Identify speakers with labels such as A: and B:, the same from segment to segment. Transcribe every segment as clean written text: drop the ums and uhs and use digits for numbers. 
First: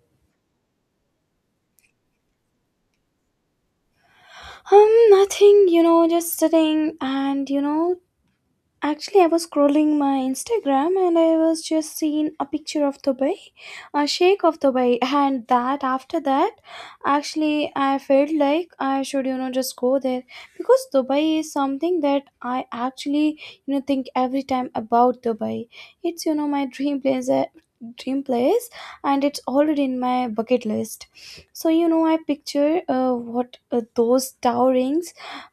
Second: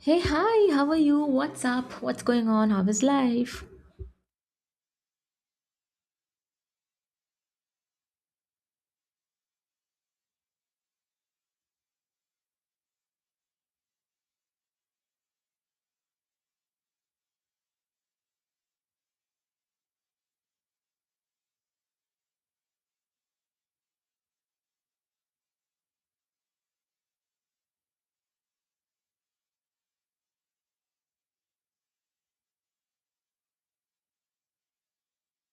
A: Hey, hi, how are you? What's up? What's going on? How is life?
B: Nothing, just sitting and, actually, I was scrolling my Instagram and I was just seeing a picture of Dubai, a shake of Dubai, and that after that, actually, I felt like I should, just go there because Dubai is something that I actually, think every time about Dubai. It's, my dream place. Dream place and it's already in my bucket list, so I picture what those towering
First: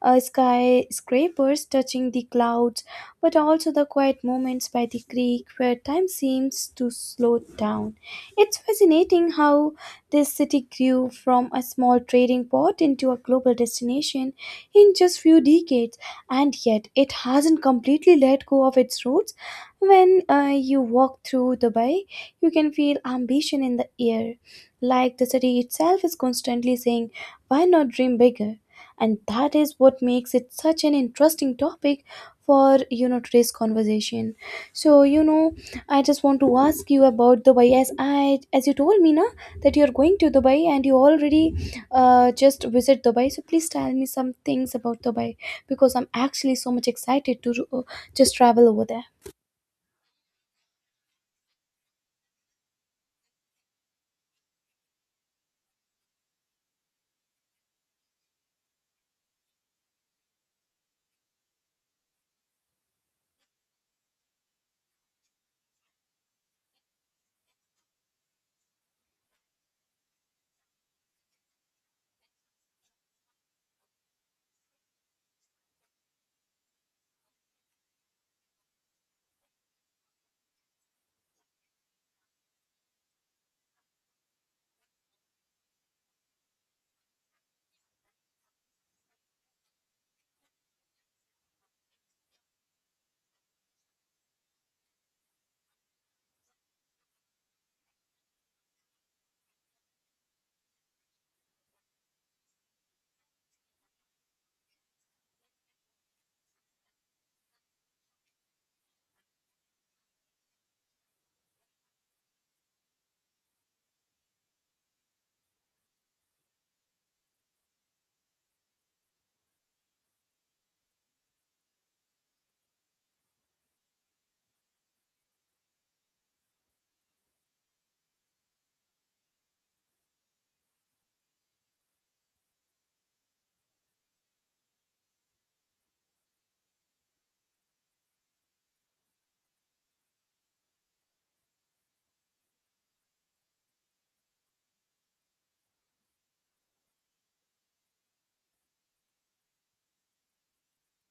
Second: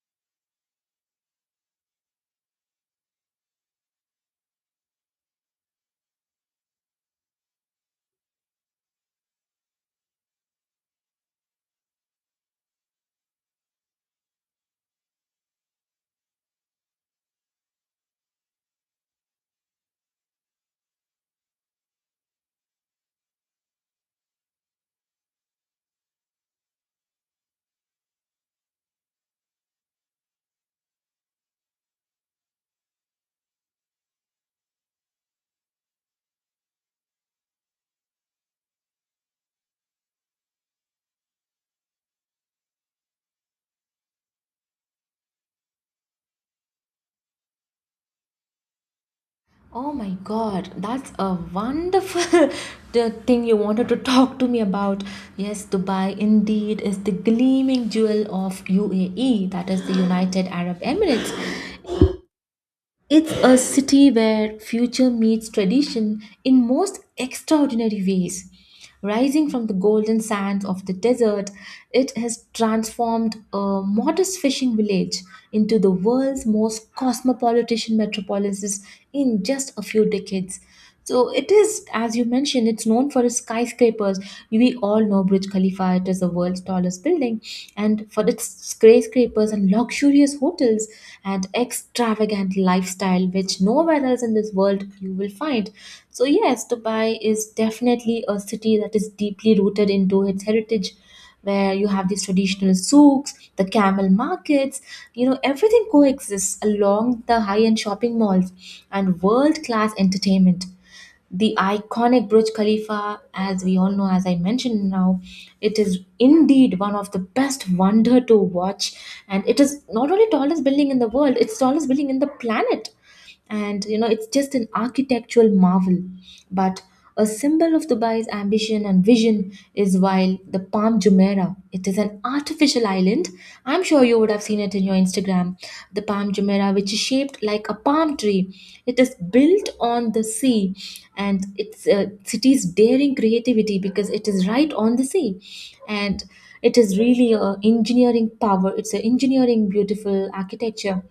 B: skyscrapers touching the clouds, but also the quiet moments by the creek where time seems to slow down. It's fascinating how this city grew from a small trading port into a global destination in just few decades, and yet it hasn't completely let go of its roots. When you walk through Dubai, you can feel ambition in the air, like the city itself is constantly saying, "Why not dream bigger?" And that is what makes it such an interesting topic for today's conversation. So I just want to ask you about Dubai, as you told me na that you're going to Dubai and you already just visit Dubai, so please tell me some things about Dubai because I'm actually so much excited to just travel over there.
A: Oh my god, that's a wonderful the thing you wanted to talk to me about. Yes, Dubai indeed is the gleaming jewel of UAE, that is the United Arab Emirates. It's a city where future meets tradition in most extraordinary ways. Rising from the golden sands of the desert, it has transformed a modest fishing village into the world's most cosmopolitan metropolis in just a few decades. So it is, as you mentioned, it's known for its skyscrapers. We all know Burj Khalifa, it is the world's tallest building, and for its skyscrapers and luxurious hotels and extravagant lifestyle, which nowhere else in this world you will find. So, yes, Dubai is definitely a city that is deeply rooted into its heritage where you have these traditional souks, the camel markets, you know, everything coexists along the high end shopping malls and world class entertainment. The iconic Burj Khalifa, as we all know, as I mentioned now, it is indeed one of the best wonder to watch, and it is not only tallest building in the world; it's tallest building in the planet. And you know it's just an architectural marvel but a symbol of Dubai's ambition and vision is while the Palm Jumeirah, it is an artificial island. I'm sure you would have seen it in your Instagram. The Palm Jumeirah, which is shaped like a palm tree, it is built on the sea, and it's a city's daring creativity because it is right on the sea. And it is really a engineering power, it's an engineering beautiful architecture.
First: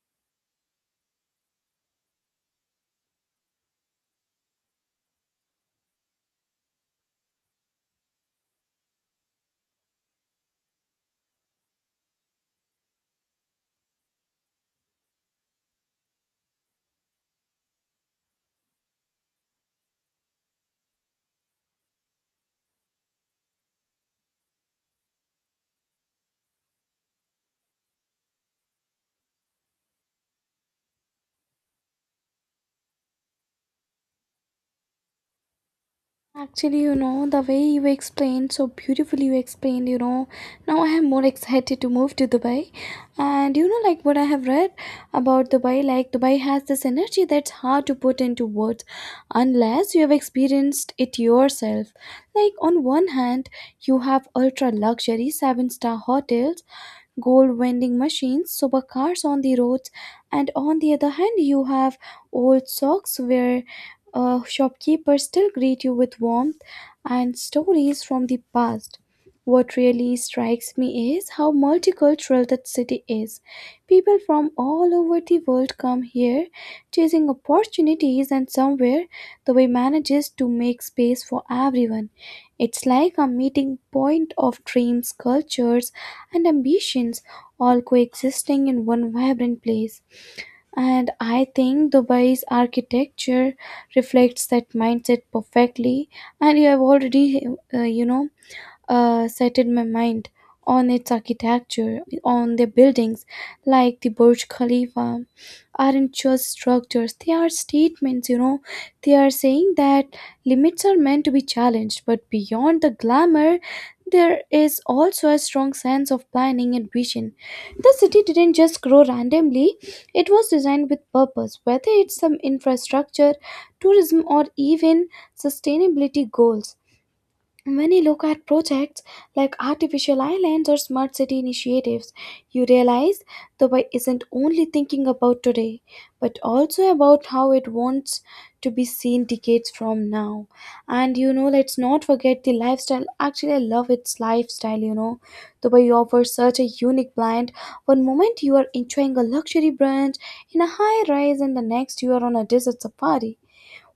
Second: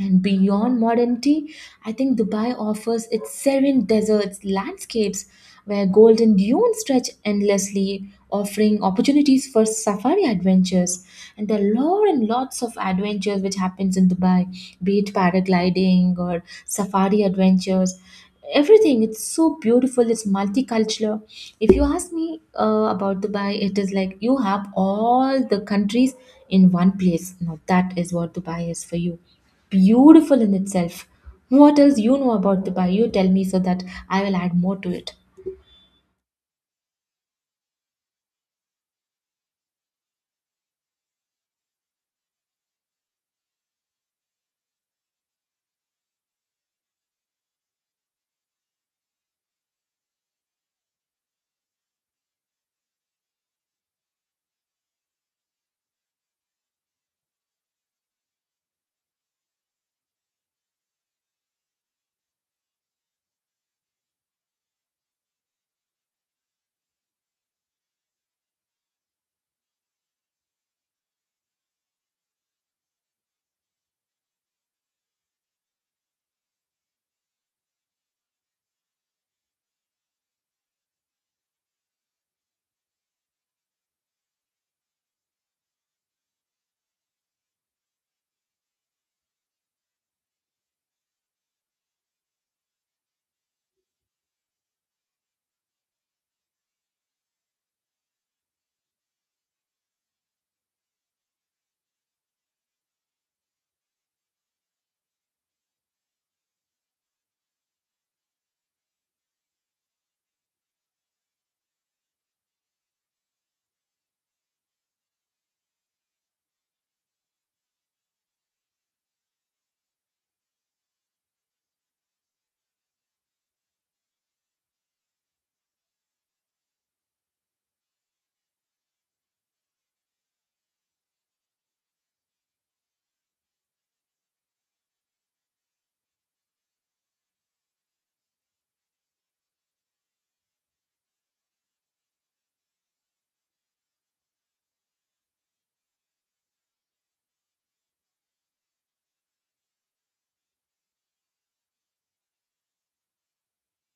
A: And beyond modernity, I think Dubai offers its serene deserts landscapes where golden dunes stretch endlessly, offering opportunities for safari adventures. And there are lot and lots of adventures which happens in Dubai, be it paragliding or safari adventures. Everything, it's so beautiful, it's multicultural. If you ask me about Dubai, it is like you have all the countries in one place. Now, that is what Dubai is for you, beautiful in itself. What else you know about the bayou? Tell me so that I will add more to it.
B: Actually, the way you explained so beautifully, you explained, now I am more excited to move to Dubai. And like what I have read about Dubai, like Dubai has this energy that's hard to put into words unless you have experienced it yourself. Like, on one hand, you have ultra luxury seven-star hotels, gold vending machines, supercars on the roads, and on the other hand, you have old socks where shopkeepers still greet you with warmth and stories from the past. What really strikes me is how multicultural that city is. People from all over the world come here chasing opportunities, and somewhere the way manages to make space for everyone. It's like a meeting point of dreams, cultures, and ambitions, all coexisting in one vibrant place. And I think Dubai's architecture reflects that mindset perfectly. And you have already, uh, you know, settled my mind on its architecture, on the buildings like the Burj Khalifa aren't just structures, they are statements, you know. They are saying that limits are meant to be challenged, but beyond the glamour, there is also a strong sense of planning and vision. The city didn't just grow randomly, it was designed with purpose, whether it's some infrastructure, tourism, or even sustainability goals. When you look at projects like artificial islands or smart city initiatives, you realize Dubai isn't only thinking about today, but also about how it wants to be seen decades from now. And let's not forget the lifestyle. Actually, I love its lifestyle, you know. Dubai offers such a unique blend. One moment you are enjoying a luxury brunch in a high rise, and the next you are on a desert safari,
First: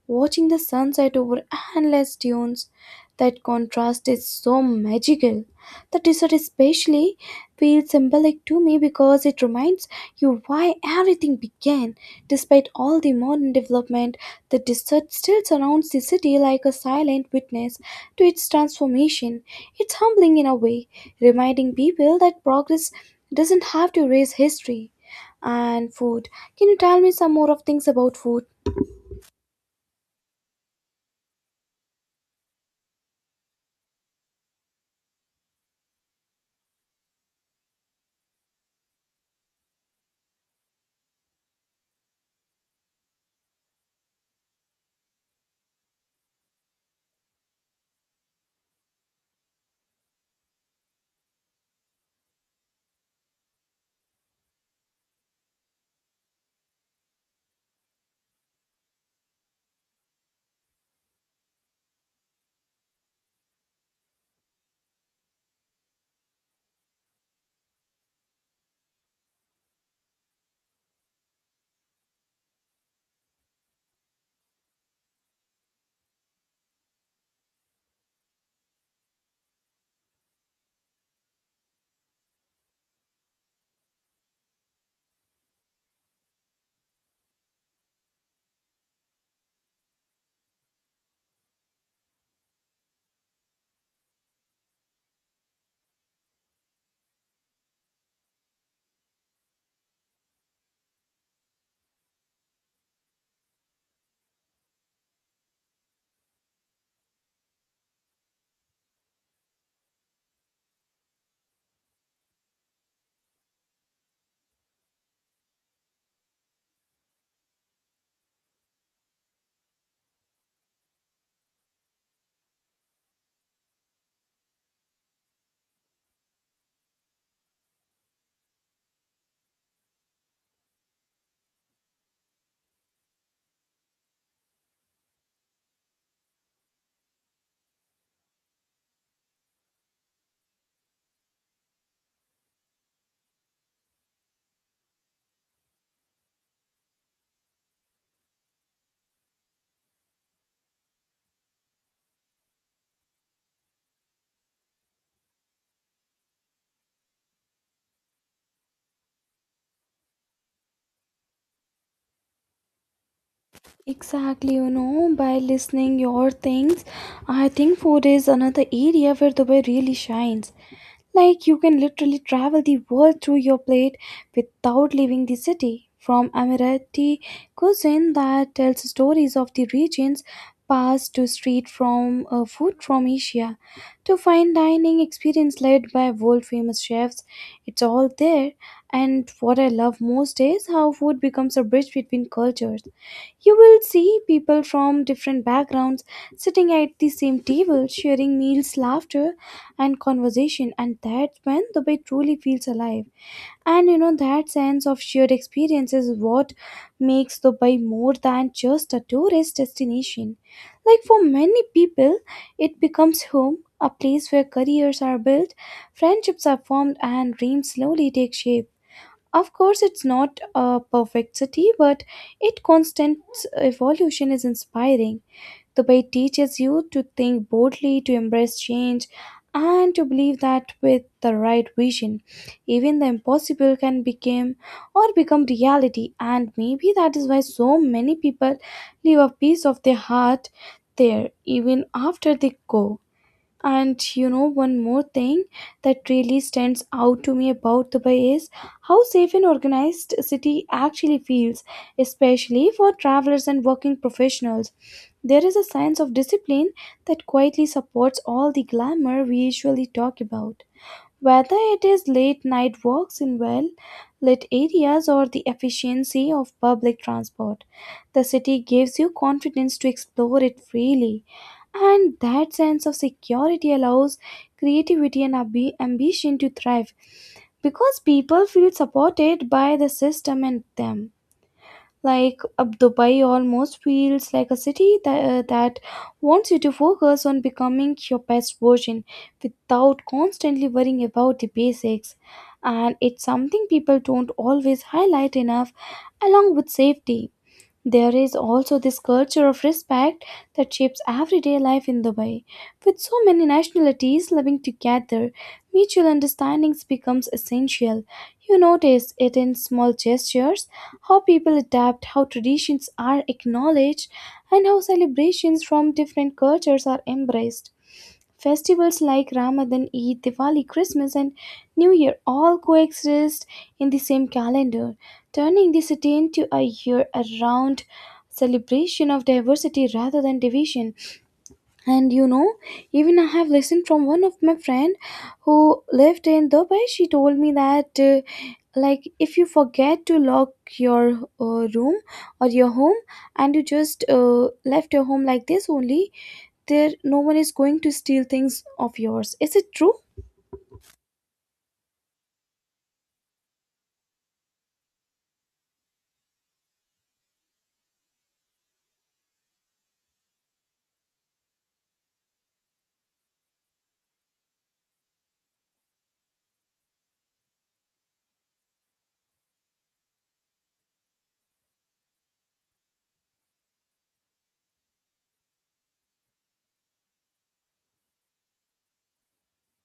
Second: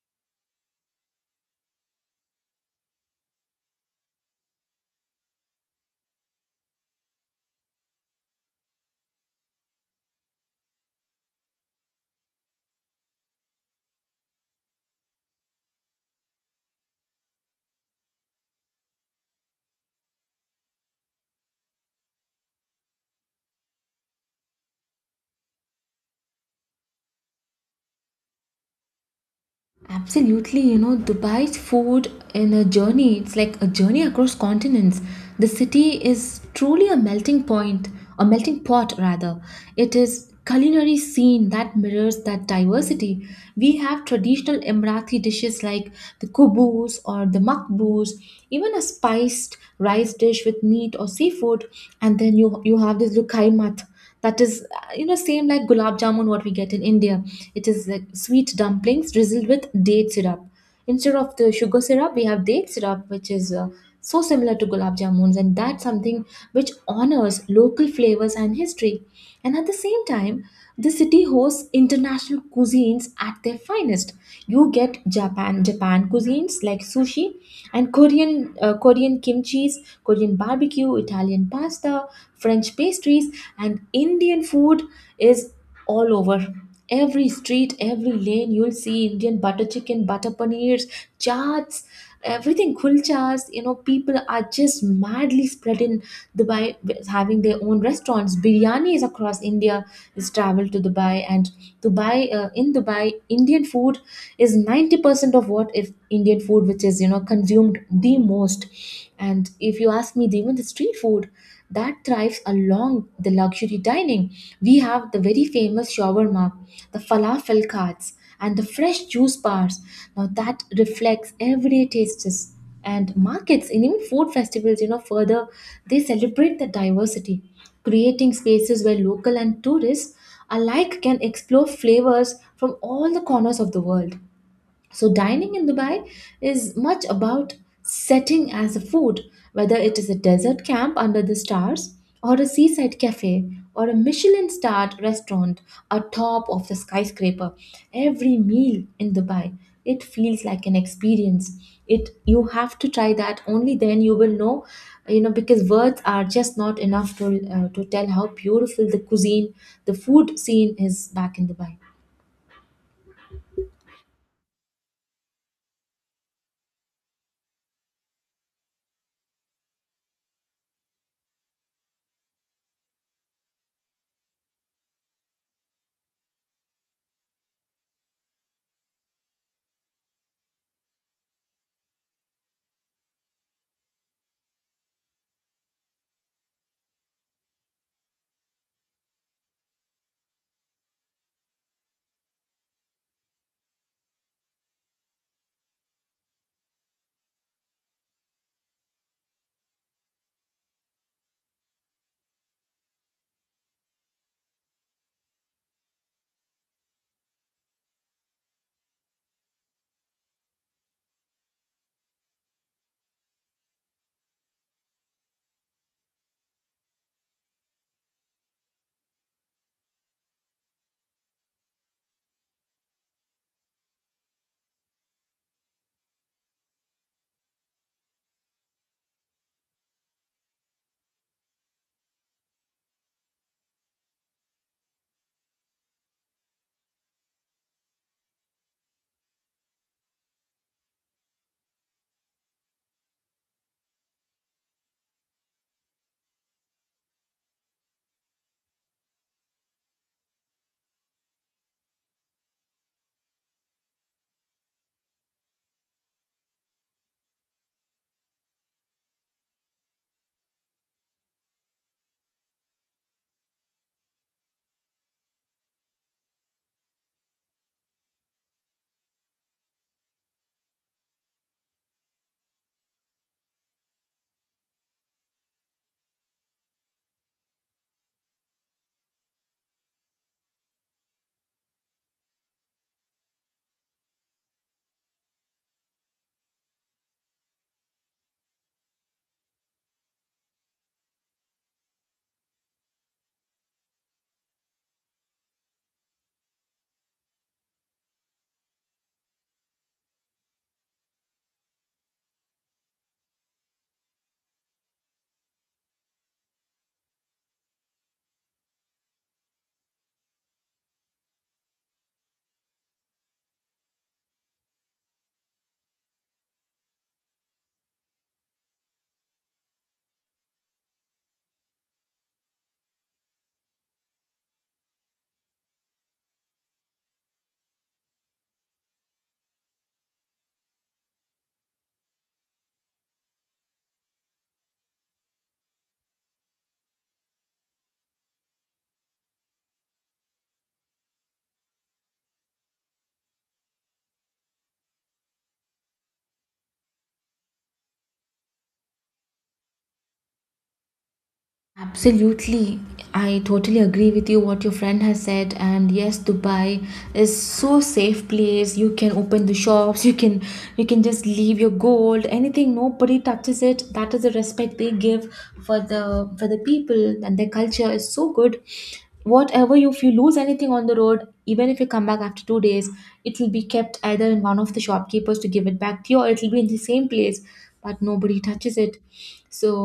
B: watching the sunset over endless dunes. That contrast is so magical. The desert especially feels symbolic to me because it reminds you why everything began. Despite all the modern development, the desert still surrounds the city like a silent witness to its transformation. It's humbling in a way, reminding people that progress doesn't have to erase history. And food. Can you tell me some more of things about food?
A: Absolutely, you know, Dubai's food in a journey, it's like a journey across continents. The city is truly a melting point, a melting pot rather. It is culinary scene that mirrors that diversity. We have traditional Emirati dishes like the kubus or the makbous, even a spiced rice dish with meat or seafood, and then you have this lukaimat that is you know, same like gulab jamun what we get in India. It is like sweet dumplings drizzled with date syrup instead of the sugar syrup. We have date syrup which is so similar to gulab jamuns, and that's something which honors local flavors and history. And at the same time, the city hosts international cuisines at their finest. You get Japan cuisines like sushi, and Korean, Korean kimchi's, Korean barbecue, Italian pasta, French pastries, and Indian food is all over. Every street, every lane, you'll see Indian butter chicken, butter paneers, chaats, everything, kulchas. You know, people are just madly spread in Dubai, with having their own restaurants. Biryanis across India is traveled to Dubai, and Dubai, in Dubai, Indian food is 90% of what is Indian food, which is, you know, consumed the most. And if you ask me, even the street food that thrives along the luxury dining. We have the very famous shawarma, the falafel carts, and the fresh juice bars. Now that reflects everyday tastes and markets and even food festivals, you know, further they celebrate the diversity, creating spaces where local and tourists alike can explore flavors from all the corners of the world. So, dining in Dubai is much about setting as a food, whether it is a desert camp under the stars, or a seaside cafe, or a Michelin starred restaurant atop of the skyscraper. Every meal in Dubai, it feels like an experience. It, you have to try that only then you will know, you know, because words are just not enough to tell how beautiful the cuisine, the food scene is back in Dubai.
B: Exactly, by listening your things, I think food is another area where Dubai really shines. Like you can literally travel the world through your plate without leaving the city. From Emirati cuisine that tells stories of the region's past, to street from food from Asia, to fine dining experience led by world famous chefs, it's all there. And what I love most is how food becomes a bridge between cultures. You will see people from different backgrounds sitting at the same table, sharing meals, laughter, and conversation, and that's when the bay truly feels alive. And that sense of shared experience is what makes Dubai more than just a tourist destination. Like for many people, it becomes home, a place where careers are built, friendships are formed, and dreams slowly take shape. Of course, it's not a perfect city, but its constant evolution is inspiring. The Bay teaches you to think boldly, to embrace change, and to believe that with the right vision, even the impossible can become or become reality. And maybe that is why so many people leave a piece of their heart there even after they go. And one more thing that really stands out to me about Dubai is how safe and organized city actually feels, especially for travelers and working professionals. There is a sense of discipline that quietly supports all the glamour we usually talk about. Whether it is late night walks in well lit areas or the efficiency of public transport, the city gives you confidence to explore it freely. And that sense of security allows creativity and ambition to thrive because people feel supported by the system and them. Like Dubai almost feels like a city that wants you to focus on becoming your best version without constantly worrying about the basics. And it's something people don't always highlight enough. Along with safety, there is also this culture of respect that shapes everyday life in Dubai. With so many nationalities living together, mutual understandings becomes essential. You notice it in small gestures, how people adapt, how traditions are acknowledged, and how celebrations from different cultures are embraced. Festivals like Ramadan, Eid, Diwali, Christmas, and New Year all coexist in the same calendar, turning the city into a year around celebration of diversity rather than division. And even I have listened from one of my friend who lived in Dubai. She told me that like if you forget to lock your room or your home, and you just left your home like this only, there no one is going to steal things of yours. Is it true?
A: Absolutely. I totally agree with you what your friend has said, and yes, Dubai is so safe place. You can open the shops, you can, you can just leave your gold, anything, nobody touches it. That is the respect they give for the, for the people, and their culture is so good. Whatever you, if you lose anything on the road, even if you come back after 2 days, it will be kept either in one of the shopkeepers to give it back to you, or it will be in the same place, but nobody touches it. So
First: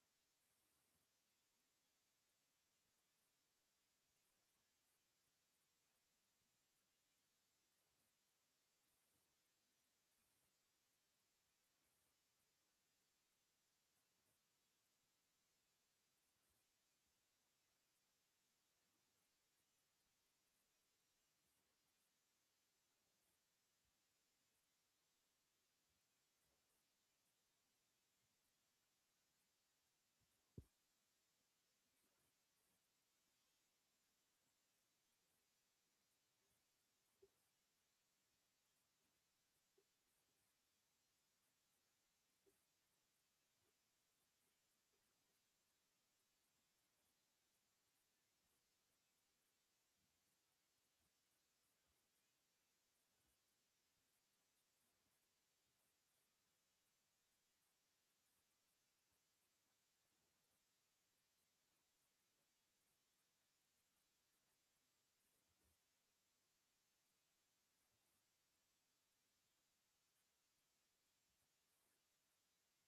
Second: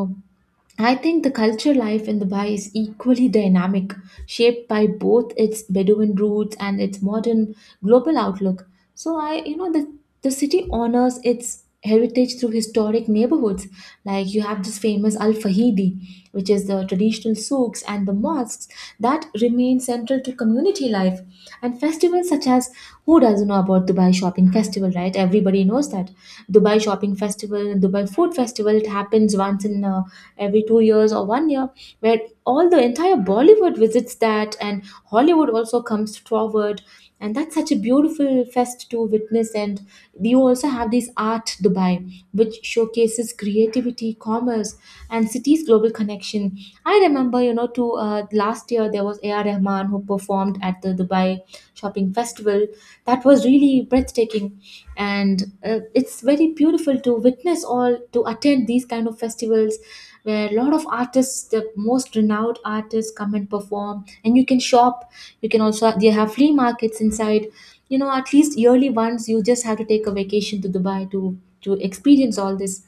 A: I think the culture life in Dubai is equally dynamic, shaped by both its Bedouin roots and its modern global outlook. So I, you know, the city honors its heritage through historic neighborhoods. Like you have this famous Al Fahidi, which is the traditional souks and the mosques that remain central to community life. And festivals such as, who doesn't know about Dubai Shopping Festival, right? Everybody knows that Dubai Shopping Festival and Dubai Food Festival. It happens once in every 2 years or one year, where all the entire Bollywood visits that, and Hollywood also comes forward. And that's such a beautiful fest to witness. And you also have these Art Dubai, which showcases creativity, commerce, and city's global connection. I remember, you know, to last year there was A.R. Rahman who performed at the Dubai Shopping Festival. That was really breathtaking, and it's very beautiful to witness all to attend these kind of festivals where a lot of artists, the most renowned artists come and perform, and you can shop. You can also, they have flea markets inside, you know. At least yearly once you just have to take a vacation to Dubai to experience all this.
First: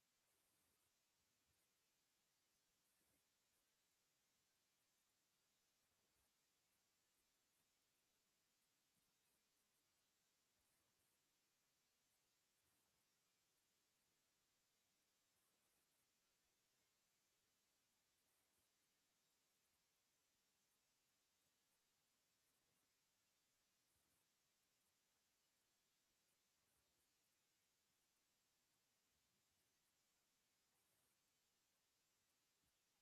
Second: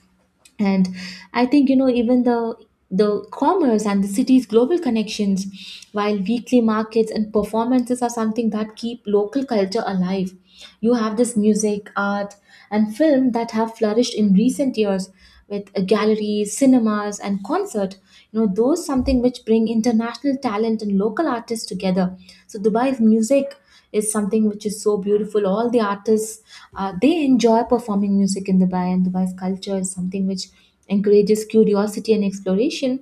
A: And I think, you know, even the commerce and the city's global connections, while weekly markets and performances are something that keep local culture alive. You have this music, art, and film that have flourished in recent years, with galleries, cinemas, and concert, you know, those something which bring international talent and local artists together. So Dubai's music is something which is so beautiful. All the artists, they enjoy performing music in Dubai, and Dubai's culture is something which encourages curiosity and exploration.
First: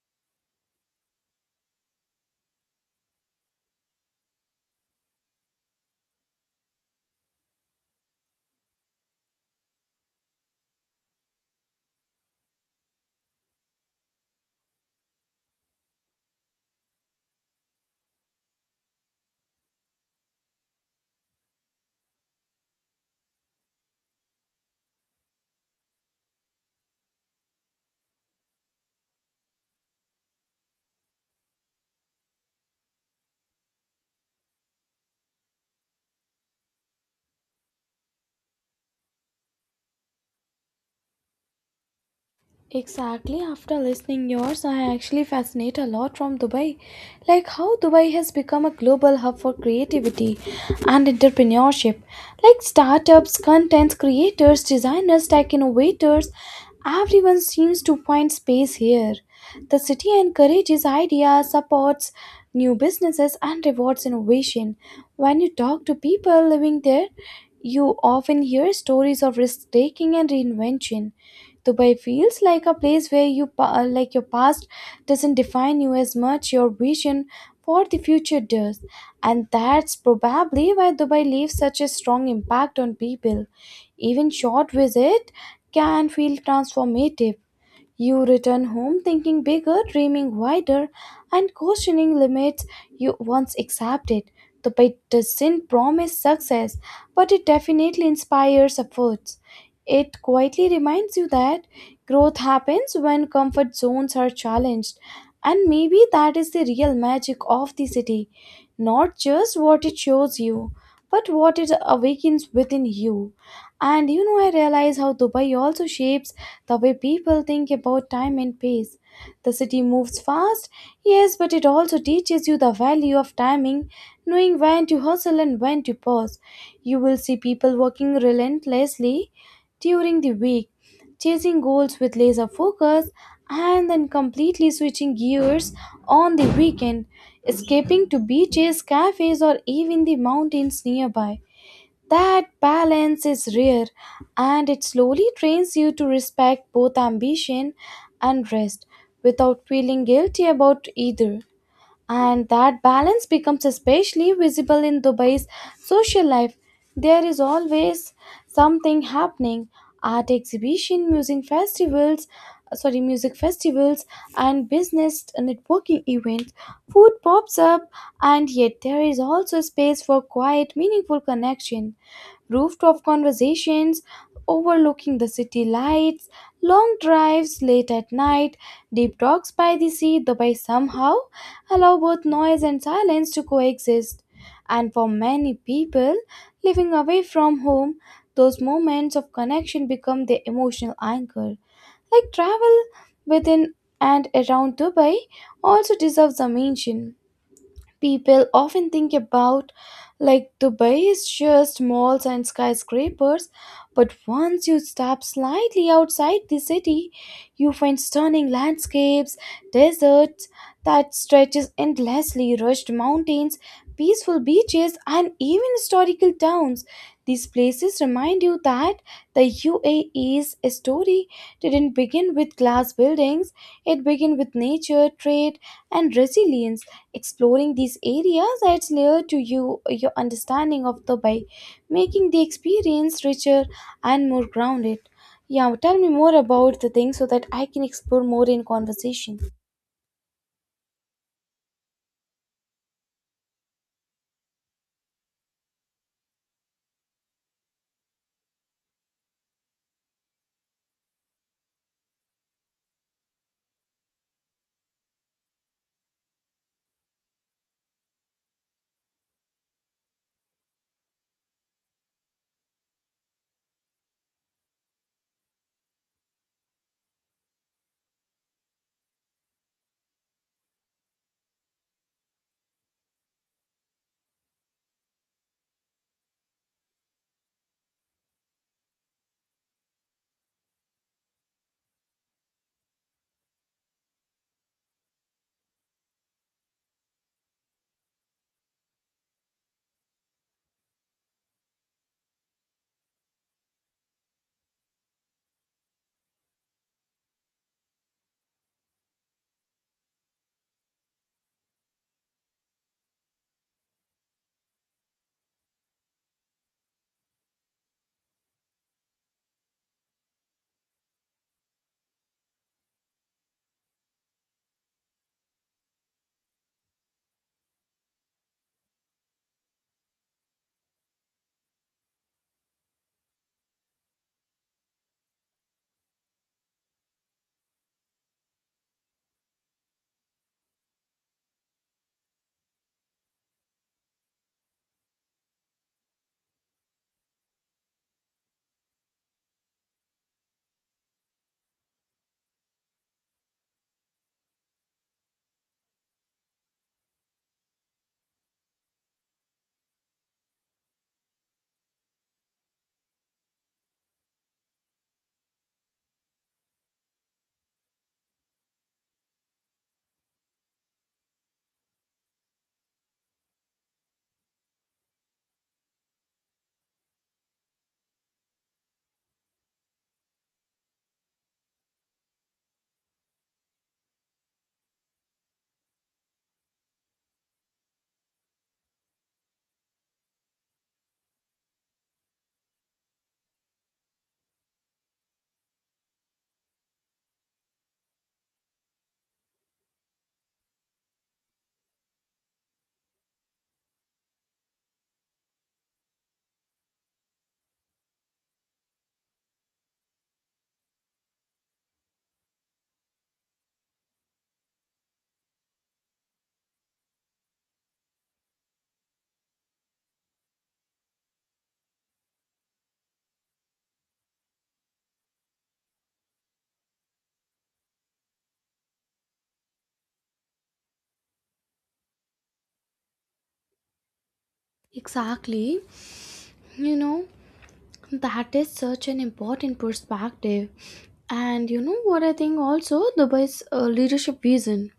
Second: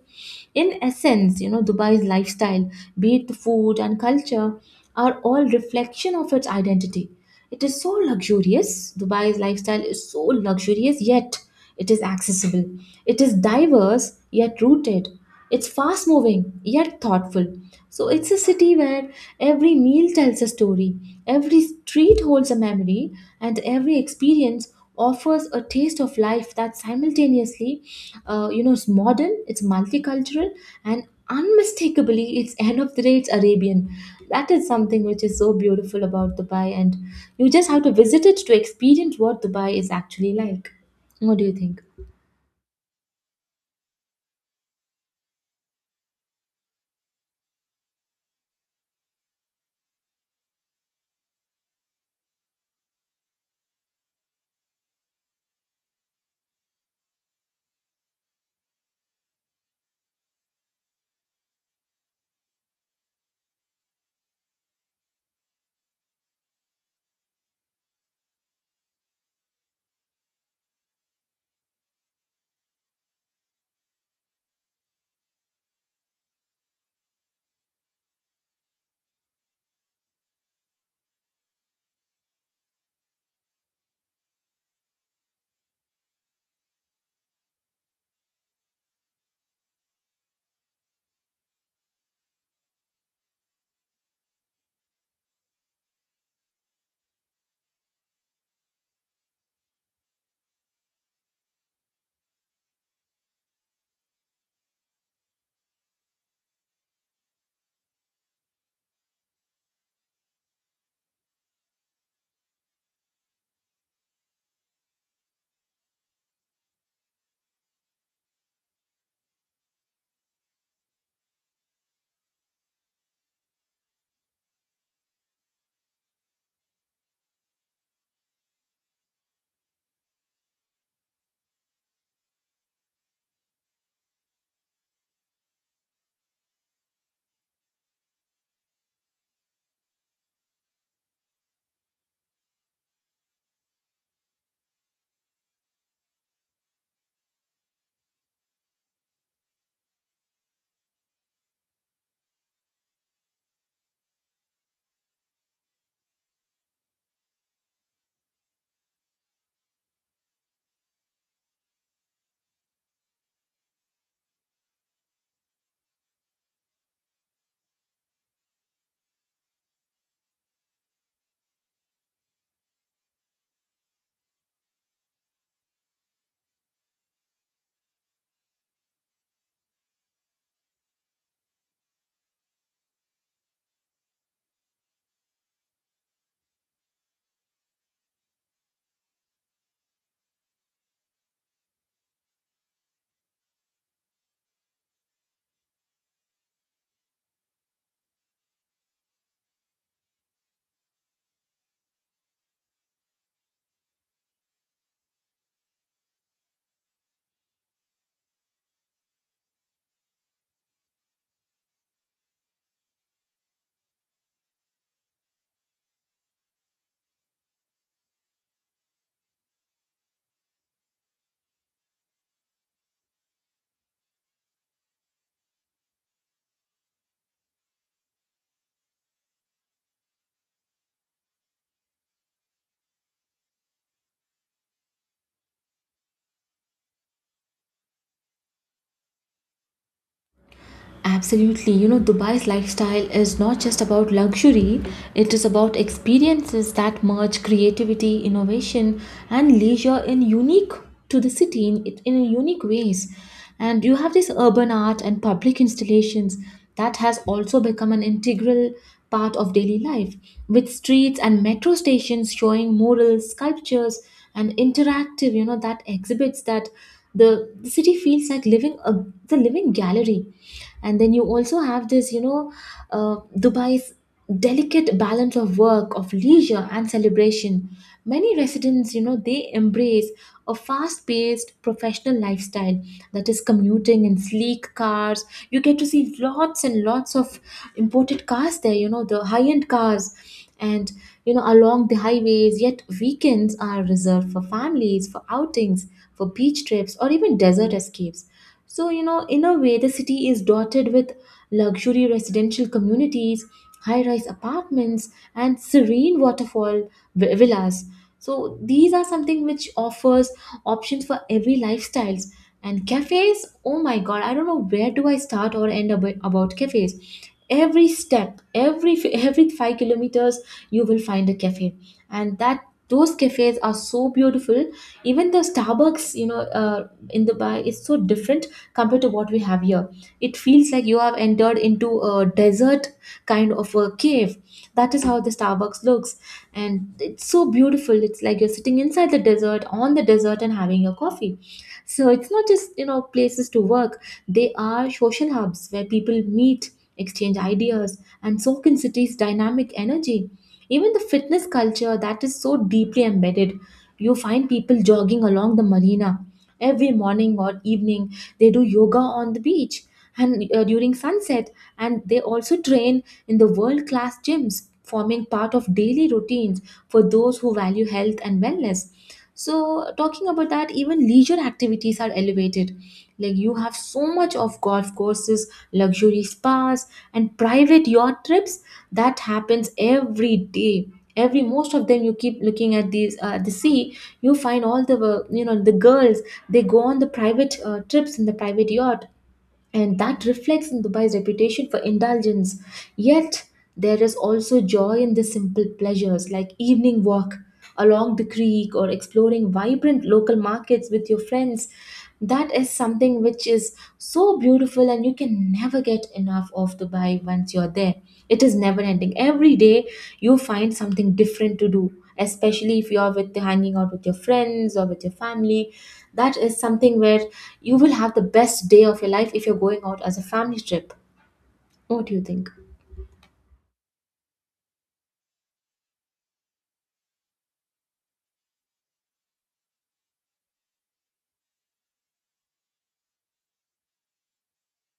A: In essence, you know, Dubai's lifestyle, be it the food and culture, are all reflection of its identity. It is so luxurious. Dubai's lifestyle is so luxurious, yet it is accessible. It is diverse, yet rooted. It's fast moving, yet thoughtful. So it's a city where every meal tells a story, every street holds a memory, and every experience offers a taste of life that simultaneously, you know, is modern, it's multicultural, and unmistakably, it's end of the day, it's Arabian. That is something which is so beautiful about Dubai, and you just have to visit it to experience what Dubai is actually like. What do you think?
B: Exactly. After listening yours, I actually fascinate a lot from Dubai, like how Dubai has become a global hub for creativity and entrepreneurship, like startups, content creators, designers, tech innovators. Everyone seems to find space here. The city encourages ideas, supports new businesses, and rewards innovation. When you talk to people living there, you often hear stories of risk taking and reinvention. Dubai feels like a place where like your past doesn't define you as much your vision for the future does. And that's probably why Dubai leaves such a strong impact on people. Even short visit can feel transformative. You return home thinking bigger, dreaming wider, and questioning limits you once accepted. Dubai doesn't promise success, but it definitely inspires efforts. It quietly reminds you that growth happens when comfort zones are challenged. And maybe that is the real magic of the city. Not just what it shows you, but what it awakens within you. And I realize how Dubai also shapes the way people think about time and pace. The city moves fast, yes, but it also teaches you the value of timing, knowing when to hustle and when to pause. You will see people working relentlessly during the week, chasing goals with laser focus, and then completely switching gears on the weekend, escaping to beaches, cafes, or even the mountains nearby. That balance is rare, and it slowly trains you to respect both ambition and rest without feeling guilty about either. And that balance becomes especially visible in Dubai's social life. There is always something happening: art exhibition, music festivals, and business networking events. Food pops up, and yet there is also space for quiet, meaningful connection: rooftop conversations overlooking the city lights, long drives late at night, deep talks by the sea. Dubai somehow allow both noise and silence to coexist. And for many people living away from home, those moments of connection become their emotional anchor. Like travel within and around Dubai also deserves a mention. People often think about like Dubai is just malls and skyscrapers, but once you step slightly outside the city, you find stunning landscapes: deserts that stretches endlessly, rushed mountains, peaceful beaches, and even historical towns. These places remind you that the UAE's story didn't begin with glass buildings, it began with nature, trade, and resilience. Exploring these areas adds layer to you your understanding of Dubai, making the experience richer and more grounded. Yeah, tell me more about the thing so that I can explore more in conversation.
A: Absolutely. You know, Dubai's lifestyle is not just about luxury, it is about experiences that merge creativity, innovation, and leisure in unique to the city in unique ways. And you have this urban art and public installations that has also become an integral part of daily life, with streets and metro stations showing murals, sculptures, and interactive, you know, that exhibits that the city feels like living a, the living gallery. And then you also have this, you know, Dubai's delicate balance of work, of leisure and celebration. Many residents, you know, they embrace a fast paced professional lifestyle, that is commuting in sleek cars. You get to see lots and lots of imported cars there, you know, the high end cars, and you know, along the highways, yet weekends are reserved for families, for outings, for beach trips or even desert escapes. So you know, in a way, the city is dotted with luxury residential communities, high rise apartments, and serene waterfall villas. So these are something which offers options for every lifestyles. And cafes, oh my god, I don't know where do I start or end about cafes. Every step, every 5 kilometers, you will find a cafe, and that, those cafes are so beautiful. Even the Starbucks, you know, in Dubai is so different compared to what we have here. It feels like you have entered into a desert kind of a cave. That is how the Starbucks looks, and it's so beautiful. It's like you're sitting inside the desert, on the desert, and having your coffee. So it's not just, you know, places to work. They are social hubs where people meet, exchange ideas, and soak in cities' dynamic energy. Even the fitness culture that is so deeply embedded. You find people jogging along the marina every morning or evening. They do yoga on the beach and during sunset, and they also train in the world class gyms, forming part of daily routines for those who value health and wellness. So, talking about that, even leisure activities are elevated. Like you have so much of golf courses, luxury spas, and private yacht trips that happens every day. Every most of them, you keep looking at these the sea. You find all the you know the girls. They go on the private trips in the private yacht and that reflects in Dubai's reputation for indulgence. Yet, there is also joy in the simple pleasures like evening walk along the creek or exploring vibrant local markets with your friends. That is something which is so beautiful, and you can never get enough of Dubai once you're there. It is never ending. Every day you find something different to do, especially if you're with hanging out with your friends or with your family, that is something where you will have the best day of your life if you're going out as a family trip. What do you think?
B: Exactly. You know, that is such an important perspective. And you know what, I think also Dubai's leadership vision,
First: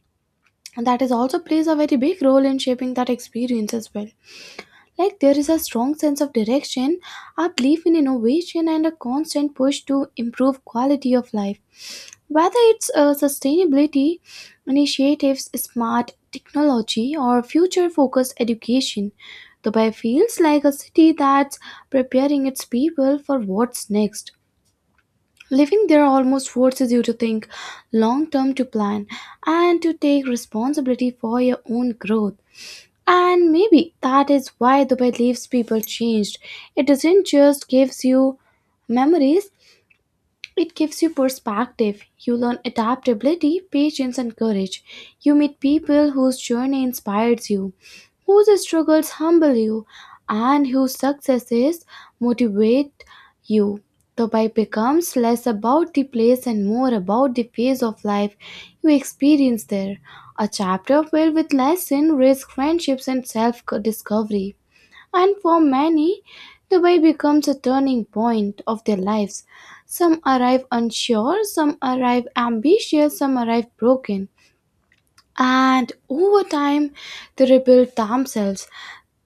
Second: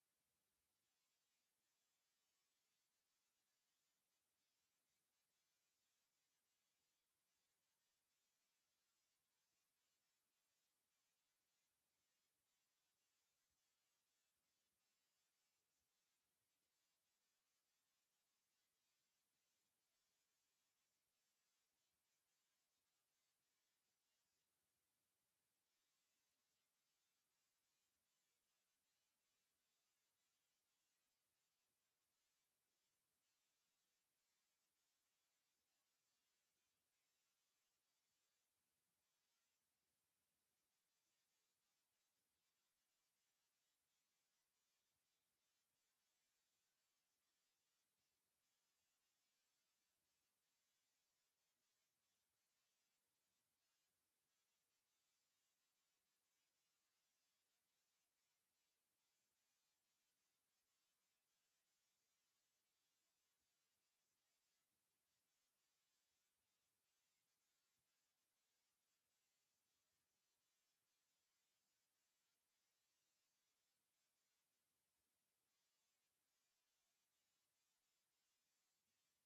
B: and that is also plays a very big role in shaping that experience as well. Like there is a strong sense of direction, a belief in innovation, and a constant push to improve quality of life. Whether it's sustainability initiatives, smart technology, or future focused education, Dubai feels like a city that's preparing its people for what's next. Living there almost forces you to think long term, to plan, and to take responsibility for your own growth. And maybe that is why the beliefs people changed. It doesn't just gives you memories, it gives you perspective. You learn adaptability, patience, and courage. You meet people whose journey inspires you, whose struggles humble you, and whose successes motivate you. The Bible becomes less about the place and more about the phase of life you experience there. A chapter filled with lessons, risk, friendships, and self discovery. And for many, Dubai becomes a turning point of their lives. Some arrive unsure, some arrive ambitious, some arrive broken. And over time, they rebuild themselves.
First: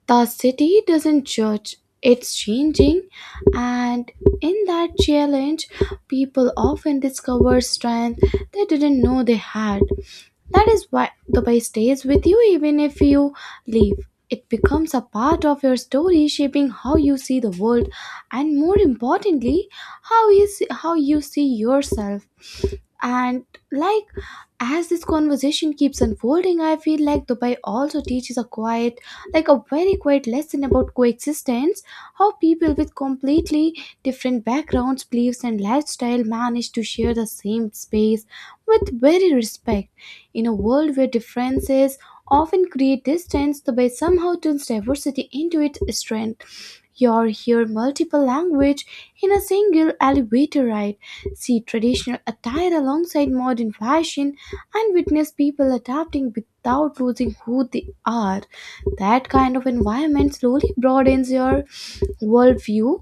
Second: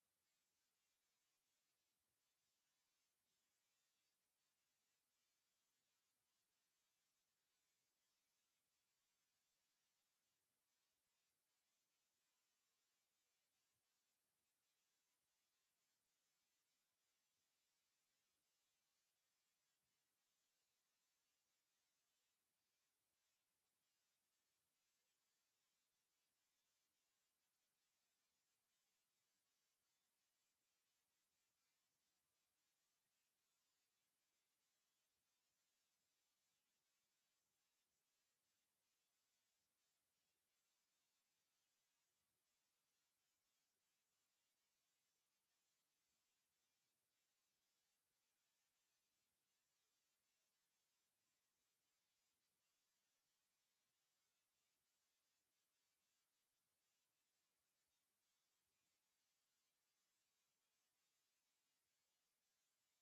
B: The city doesn't judge, it's changing. And in that challenge, people often discover strength they didn't know they had. That is why Dubai stays with you even if you leave. It becomes a part of your story, shaping how you see the world and, more importantly, how you see yourself. And, like, as this conversation keeps unfolding, I feel like Dubai also teaches a quiet, like a very quiet lesson about coexistence, how people with completely different backgrounds, beliefs, and lifestyle manage to share the same space with very respect. In a world where differences often create distance, the West somehow turns diversity into its strength. You hear multiple language in a single elevator ride, see traditional attire alongside modern fashion, and witness people adapting without losing who they are. That kind of environment slowly broadens your worldview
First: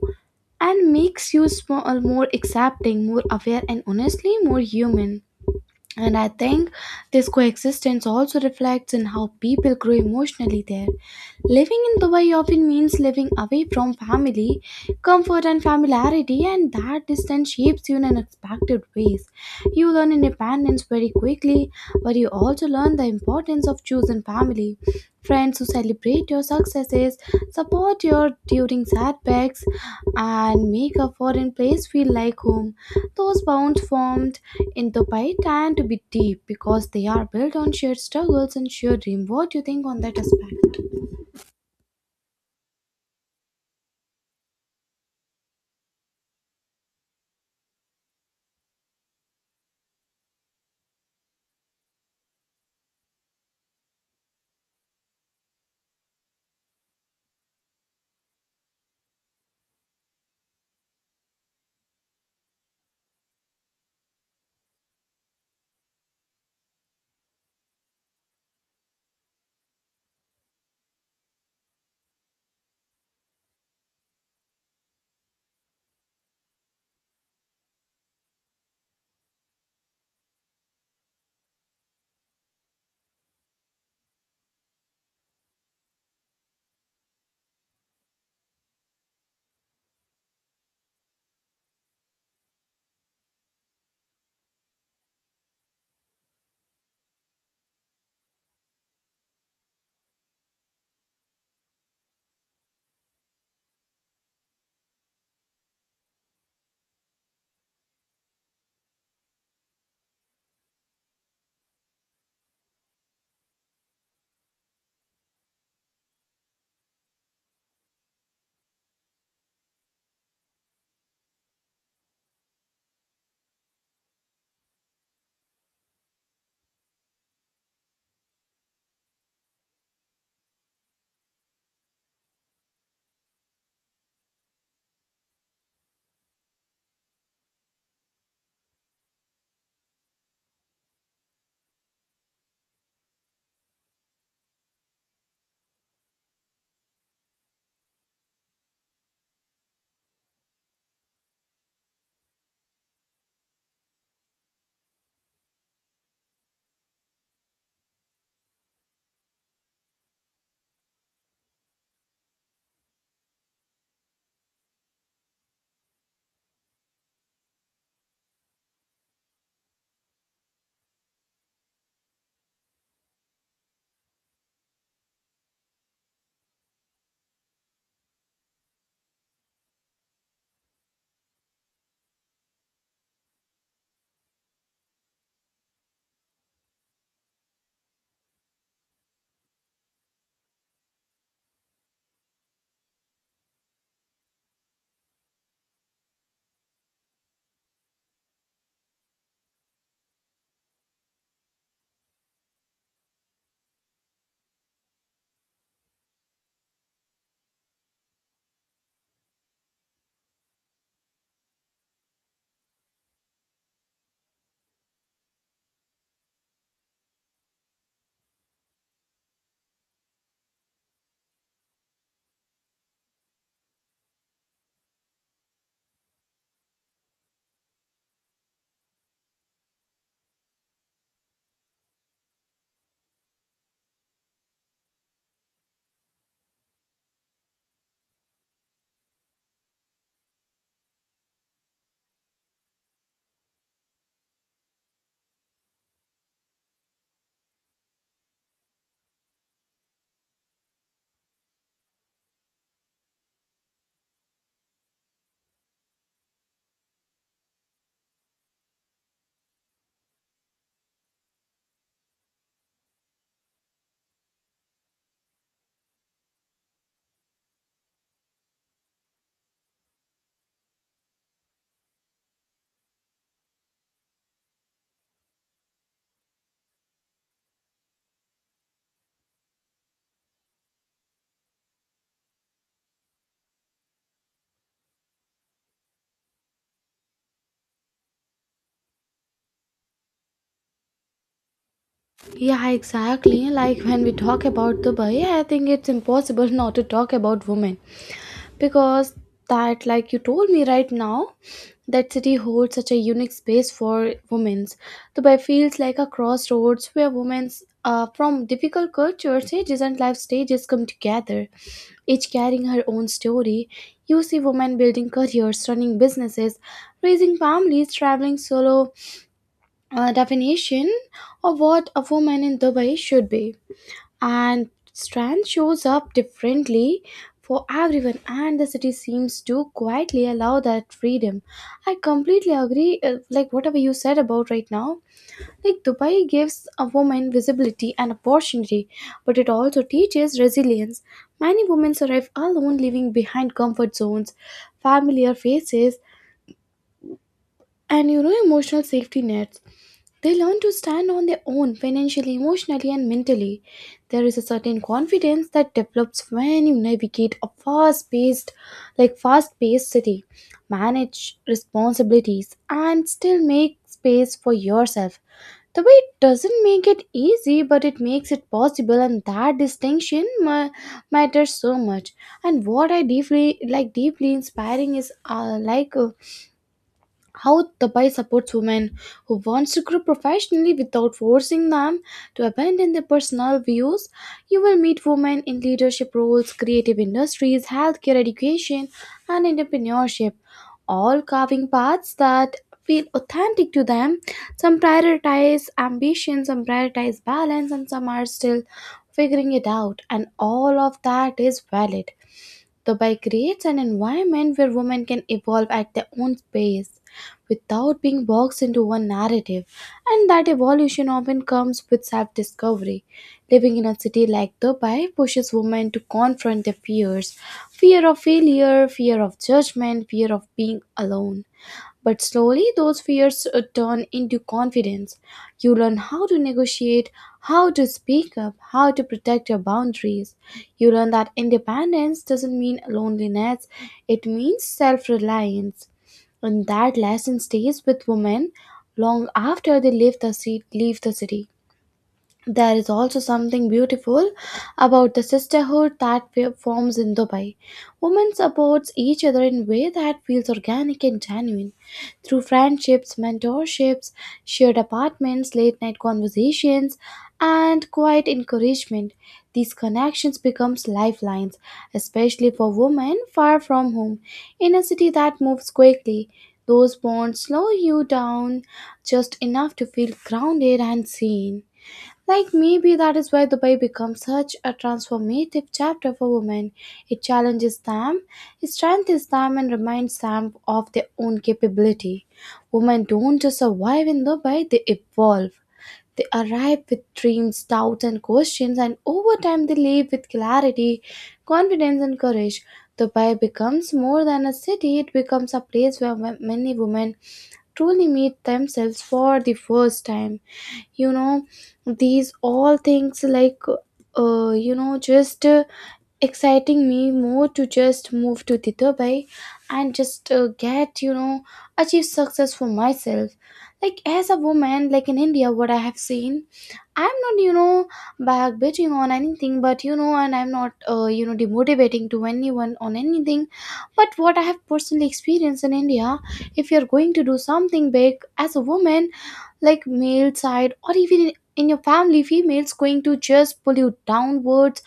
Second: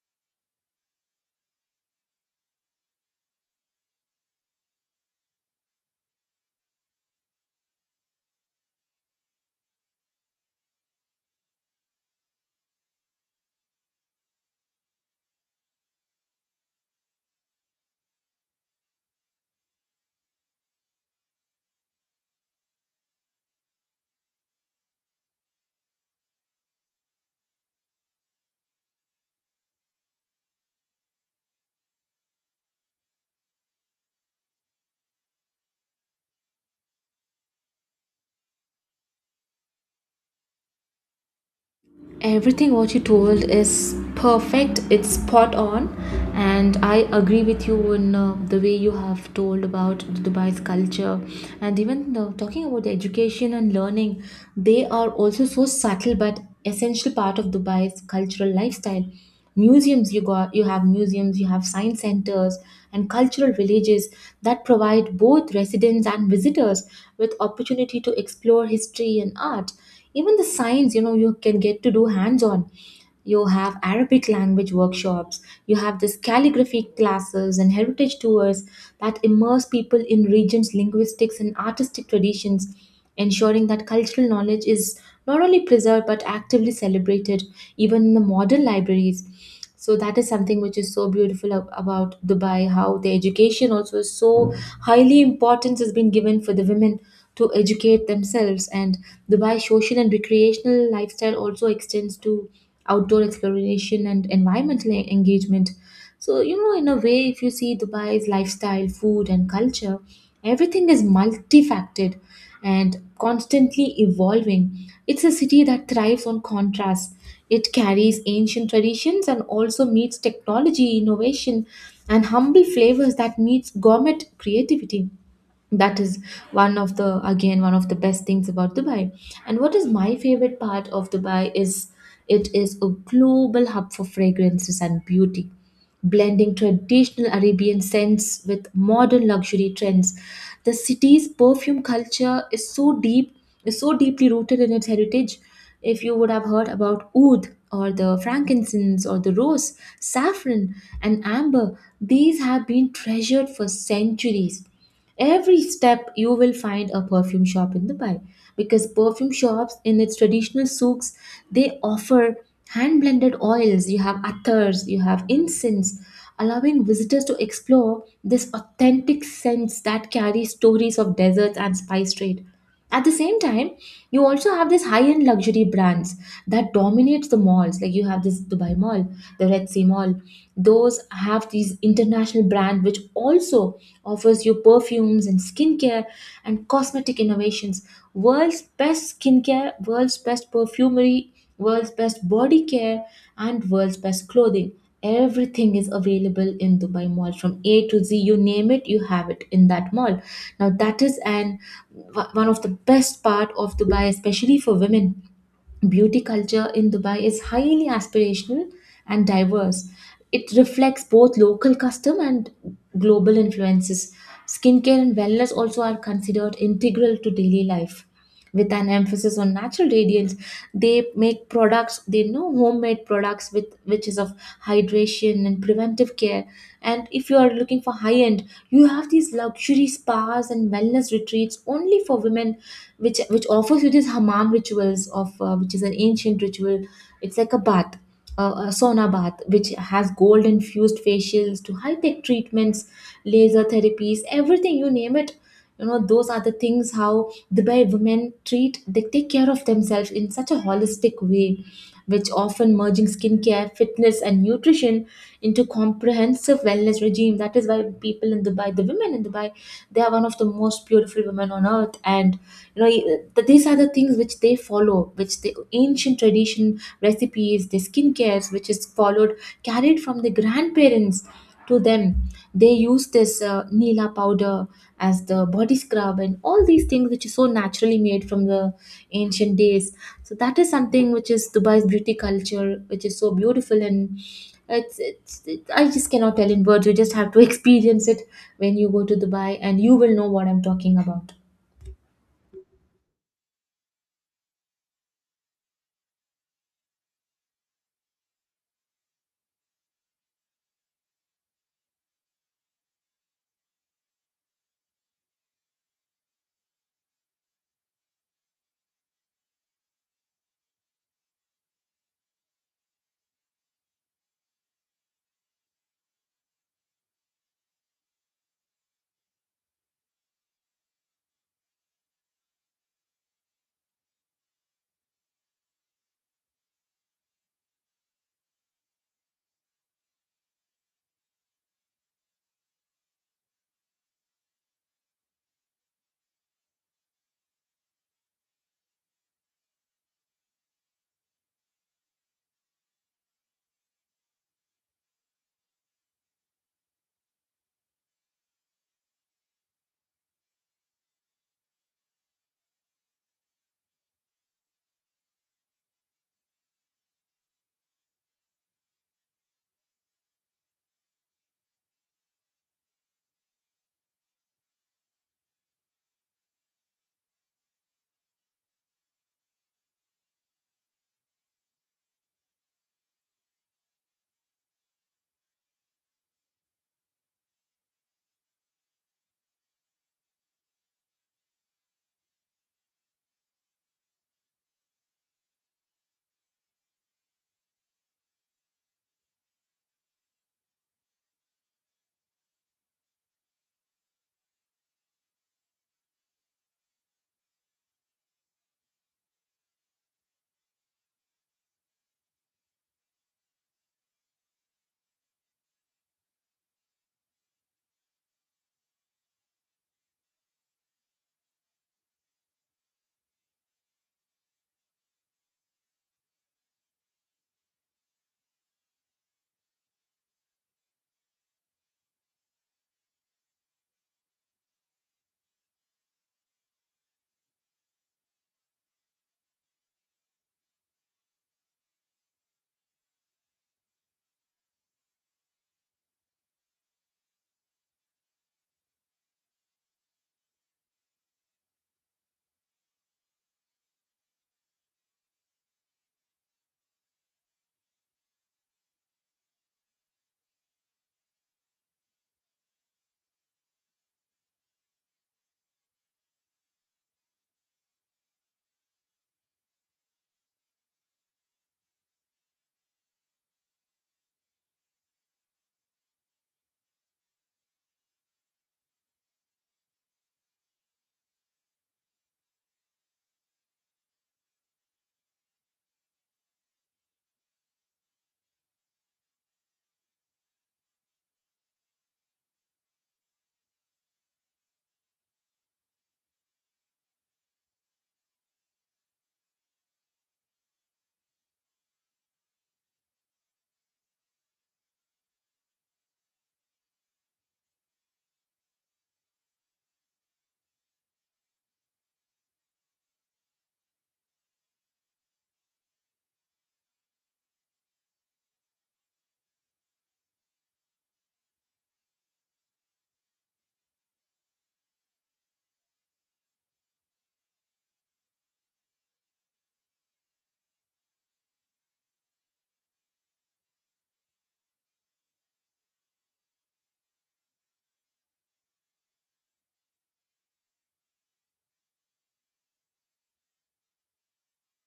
B: and makes you small, more accepting, more aware, and honestly more human. And I think this coexistence also reflects in how people grow emotionally there. Living in Dubai often means living away from family, comfort, and familiarity, and that distance shapes you in unexpected ways. You learn independence very quickly, but you also learn the importance of choosing family. Friends who celebrate your successes, support you during setbacks, and make a foreign place feel like home. Those bonds formed in Dubai tend to be deep because they are built on shared struggles and shared dream. What do you think on that aspect?
A: Everything what you told is perfect. It's spot on, and I agree with you in the way you have told about Dubai's culture, and even talking about the education and learning. They are also so subtle but essential part of Dubai's cultural lifestyle. Museums you got, you have museums, you have science centers and cultural villages that provide both residents and visitors with opportunity to explore history and art, even the science. You know, you can get to do hands on. You have Arabic language workshops, you have this calligraphy classes and heritage tours that immerse people in regions linguistics and artistic traditions, ensuring that cultural knowledge is not only preserved but actively celebrated even in the modern libraries. So that is something which is so beautiful about Dubai, how the education also is so highly importance has been given for the women to educate themselves. And Dubai social and recreational lifestyle also extends to outdoor exploration and environmental engagement. So, you know, in a way, if you see Dubai's lifestyle, food, and culture, everything is multifaceted and constantly evolving. It's a city that thrives on contrast. It carries ancient traditions and also meets technology, innovation, and humble flavors that meets gourmet creativity. That is one of the, again, one of the best things about Dubai. And what is my favorite part of Dubai is it is a global hub for fragrances and beauty, blending traditional Arabian scents with modern luxury trends. The city's perfume culture is so deep, is so deeply rooted in its heritage. If you would have heard about oud or the frankincense or the rose, saffron and amber, these have been treasured for centuries. Every step you will find a perfume shop in Dubai, because perfume shops in its traditional souks, they offer hand blended oils, you have attars, you have incense, allowing visitors to explore this authentic scents that carry stories of deserts and spice trade. At the same time, you also have these high-end luxury brands that dominates the malls, like you have this Dubai Mall, the Red Sea Mall. Those have these international brand which also offers you perfumes and skincare and cosmetic innovations. World's best skincare, world's best perfumery, world's best body care, and world's best clothing, everything is available in Dubai Mall. From A to Z, you name it, you have it in that mall. Now that is an one of the best part of Dubai, especially for women. Beauty culture in Dubai is highly aspirational and diverse. It reflects both local custom and global influences. Skincare and wellness also are considered integral to daily life. With an emphasis on natural radiance, they make products, they know homemade products with which is of hydration and preventive care. And if you are looking for high end, you have these luxury spas and wellness retreats only for women, which offers you this Hammam rituals of which is an ancient ritual. It's like a bath, a sauna bath, which has gold infused facials to high tech treatments, laser therapies, everything you name it. You know, those are the things how Dubai women treat. They take care of themselves in such a holistic way, which often merging skincare, fitness, and nutrition into comprehensive wellness regime. That is why people in Dubai, the women in Dubai, they are one of the most beautiful women on earth. And you know, these are the things which they follow, which the ancient tradition recipes, the skincares, which is followed, carried from the grandparents to them. They use this nila powder as the body scrub and all these things which is so naturally made from the ancient days. So that is something which is Dubai's beauty culture, which is so beautiful. And I just cannot tell in words, you just have to experience it when you go to Dubai, and you will know what I'm talking about.
B: Yeah, exactly. Like when we talk about Dubai, I think it's impossible not to talk about women because that, like you told me right now, that city holds such a unique space for women's. Dubai feels like a crossroads where women's from difficult cultures, ages, and life stages come together, each carrying her own story. You see women building careers, running businesses, raising families, traveling solo, definition of what a woman in Dubai should be. And strength shows up differently for everyone, and the city seems to quietly allow that freedom. I completely agree, like whatever you said about right now. Like Dubai gives a woman visibility and opportunity, but it also teaches resilience. Many women survive alone, leaving behind comfort zones, familiar faces, and you know, emotional safety nets. They learn to stand on their own financially, emotionally, and mentally. There is a certain confidence that develops when you navigate a fast-paced city, manage responsibilities, and still make space for yourself. The way it doesn't make it easy, but it makes it possible, and that distinction matters so much. And what I deeply like, deeply inspiring is how Dubai supports women who wants to grow professionally without forcing them to abandon their personal views. You will meet women in leadership roles, creative industries, healthcare, education, and entrepreneurship, all carving paths that feel authentic to them. Some prioritize ambition, some prioritize balance, and some are still figuring it out, and all of that is valid. The by creates an environment where women can evolve at their own pace without being boxed into one narrative, and that evolution often comes with self discovery. Living in a city like Dubai pushes women to confront their fears fear of failure, fear of judgment, fear of being alone but slowly, those fears turn into confidence. You learn how to negotiate, how to speak up, how to protect your boundaries. You learn that independence doesn't mean loneliness, it means self reliance. And that lesson stays with women long after they leave the city. There is also something beautiful about the sisterhood that forms in Dubai. Women support each other in a way that feels organic and genuine. Through friendships, mentorships, shared apartments, late night conversations, and quiet encouragement, these connections become lifelines, especially for women far from home. In a city that moves quickly, those bonds slow you down just enough to feel grounded and seen. Like maybe that is why Dubai becomes such a transformative chapter for women. It challenges them, it strengthens them, and reminds them of their own capability. Women don't just survive in Dubai, they evolve. They arrive with dreams, doubts, and questions, and over time they leave with clarity, confidence, and courage. Dubai becomes more than a city, it becomes a place where many women truly meet themselves for the first time. You know, these all things, like you know just exciting me more to just move to the Dubai and just get, you know, achieve success for myself. Like as a woman, like in India, what I have seen, I'm not, you know, back bitching on anything, but you know, and I'm not you know, demotivating to anyone on anything, but what I have personally experienced in India, if you're going to do something big as a woman, like male side or even in your family, females going to just pull you downwards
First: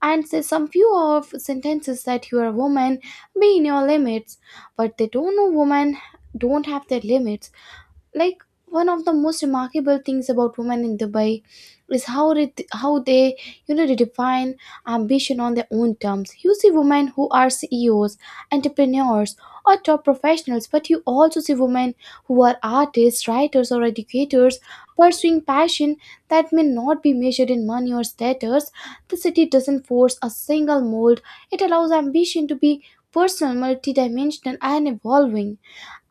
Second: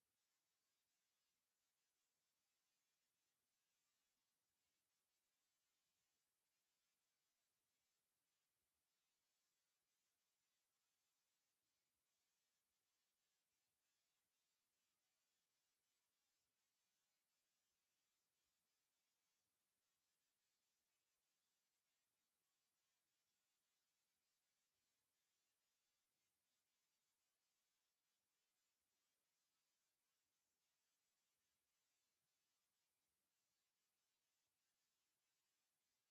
B: and say some few of sentences that you are a woman, be in your limits. But they don't know women don't have their limits. Like one of the most remarkable things about women in Dubai is how they you know redefine ambition on their own terms. You see women who are CEOs, entrepreneurs, or top professionals, but you also see women who are artists, writers, or educators pursuing passion that may not be measured in money or status. The city doesn't force a single mold, it allows ambition to be personal, multidimensional, and evolving.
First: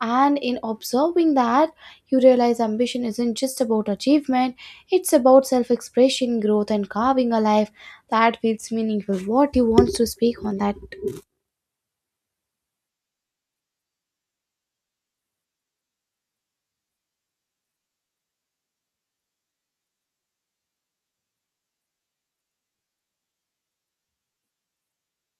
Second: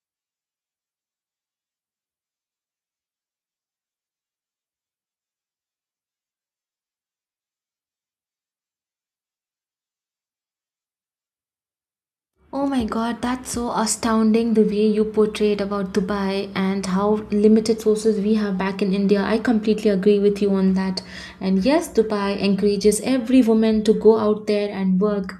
B: And in observing that, you realize ambition isn't just about achievement, it's about self expression, growth, and carving a life that feels meaningful. What you want to speak on that?
A: Oh my god, that's so astounding the way you portrayed about Dubai and how limited sources we have back in India. I completely agree with you on that. And yes, Dubai encourages every woman to go out there and work.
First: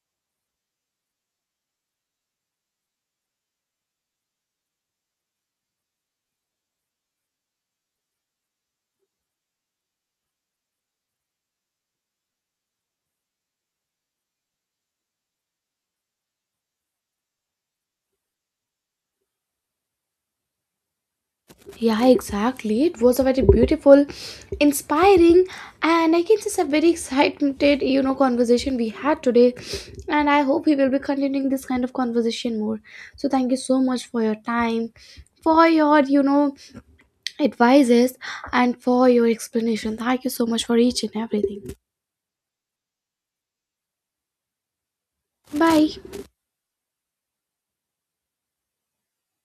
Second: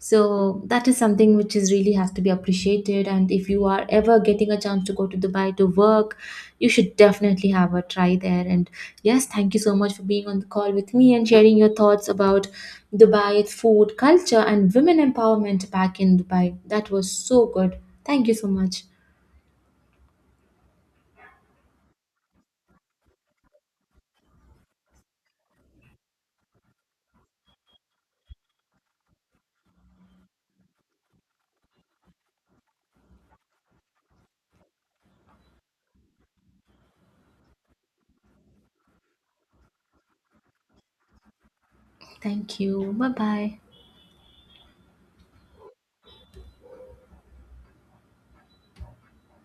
A: So that is something which is really has to be appreciated related. And if you are ever getting a chance to go to Dubai to work, you should definitely have a try there. And yes, thank you so much for being on the call with me and sharing your thoughts about Dubai, its food culture, and women empowerment back in Dubai. That was so good. Thank you so much.
B: Yeah, exactly. It was a very beautiful, inspiring, and I can just a very excited, you know, conversation we had today. And I hope we will be continuing this kind of conversation more. So, thank you so much for your time, for your, you know, advices and for your explanation. Thank you so much for each and everything.
A: Thank you, bye bye.
B: Bye.